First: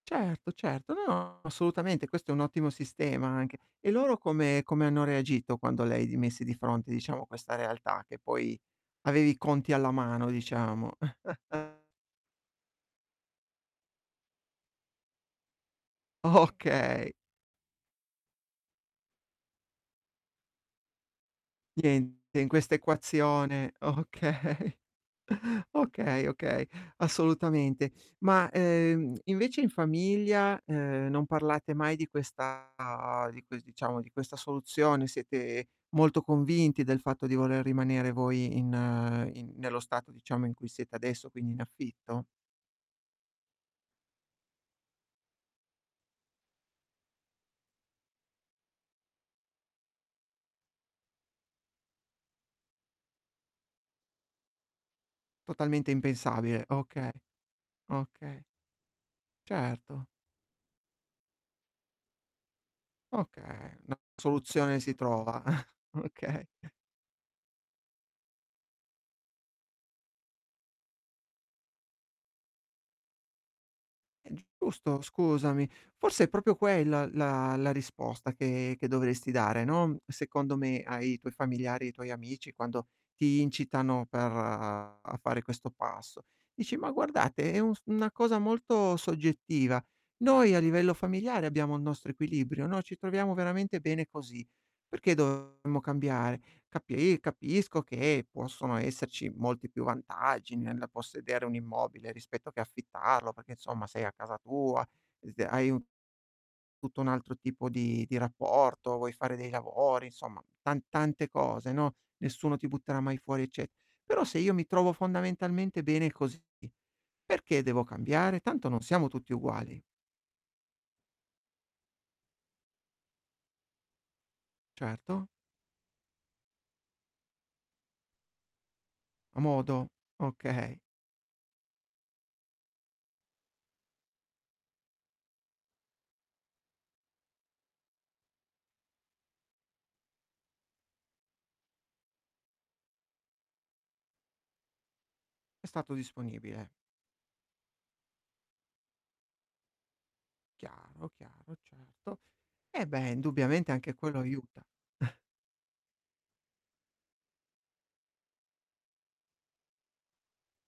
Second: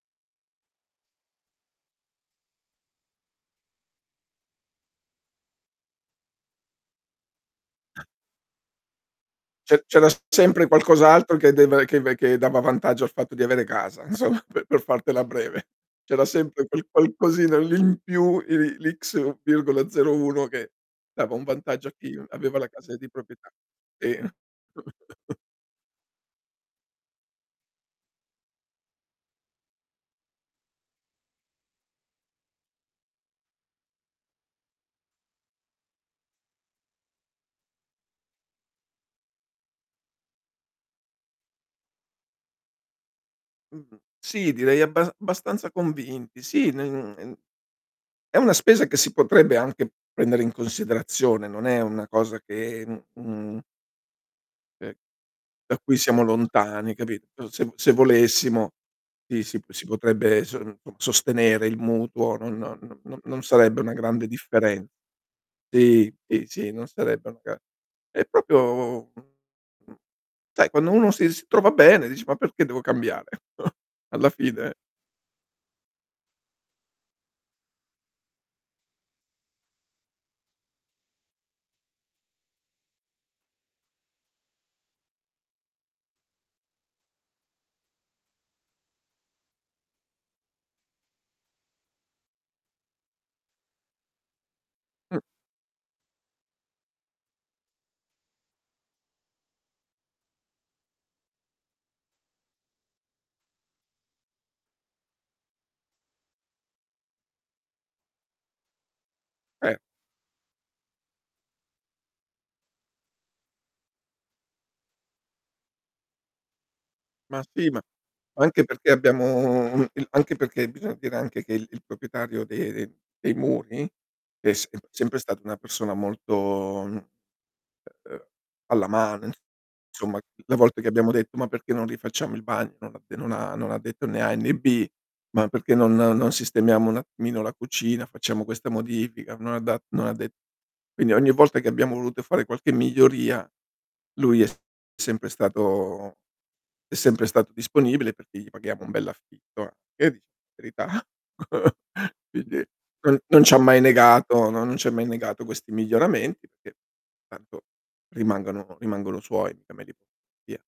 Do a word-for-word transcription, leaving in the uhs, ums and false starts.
Certo, certo. No, no, assolutamente, questo è un ottimo sistema anche. E loro come come hanno reagito quando le hai di messi di fronte, diciamo, questa realtà che poi, avevi i conti Ce alla c'era s mano, sempre diciamo? qualcos'altro che deva che v che dava vantaggio al fatto di avere casa, insomma, pe per fartela breve. C'era O sempre quel okay. qualcosina lì in più, i li l'X, ics virgola zero uno che dava un vantaggio a chi Niente in aveva la casa di propietà. quest'equazione o E okay. Okay, okay, assolutamente. Ma, ehm, invece, in famiglia, ehm, non parlate mai di questa di ques diciamo, di questa soluzione? Siete molto convinti del fatto di voler rimanere voi in in nello stato, diciamo, in cui siete adesso, quindi in affitto? Mh, sì, direi abbasa bastanza convinti, sì, n e n è una spesa che si potrebbe anche prendere in considerazione, non è una cosa che, mhmm, mhmm ehm, da Totalmente cui siamo impensabile, lontani, hai okay. capi o se vo se Okay. volessimo, i si p si Certo. potrebbe s [unintelligible] sostenere il mutuo, non no no non Okay, sarebbe una 'na grande soluzione differen si trova. sì, sì, Okay. sì, non sarebbe una ga è propio, [unintelligible] sai quando uno si s trova bene dici: "Ma perché devo cambiare?" Alla È fine giusto, scusami. Forse è propio quella la la risposta che che dovresti dare, non- secondo me- ai tuoi familiari, ai tuoi amici quando ti incitano per a fare questo passo. Dici: "Ma guardate, è un s una cosa molto soggettiva. Noi a livello familiare abbiamo il nostro equilibrio, no, ci troviamo veramente bene così, perché Mh. dovremmo cambiare? Capi capisco che possono esserci molti più vantaggi nella possedere un immobile rispetto che affittarlo, perché, insomma, sei a casa tua, dite hai un tutto un altro tipo di di rapporto, vuoi fare dei Eh. lavori, insomma, tan tante cose, no. Nessuno ti butterà mai fuori, ecce però se io mi trovo fondamentalmente bene così, Ma perché sì, ma devo cambiare? anche Tanto non perché siamo tutti abbiamo uguali." il anche perché bisogna dire anche che il il proprietario de ehm, dei muri è sem sempre Certo. stato una persona molto, mhmm, ehm alla mano, A modo, insomma, le okay. volte che abbiamo detto: "Ma perché non rifacciamo il bagno," non l'ha de non ha non l'ha detto né A e né B. "Ma perché non non sistemiamo un attimino la cucina, facciamo questa modifica," non ha da non ha de quindi ogni volta che abbiamo voluto fare qualche miglioria, lui è s sempre È stato stato disponibile. è sempre stato disponibile perché gli paghiamo un bell'affitto, eh. E dici verità. Chiaro, chiaro, certo. Quindi Eh beh, non non c'ha indubbiamente, mai anche quello negato no, aiuta. non ci ha mai negato questi miglioramenti perché tanto rimangono rimangono suoi, mica me li via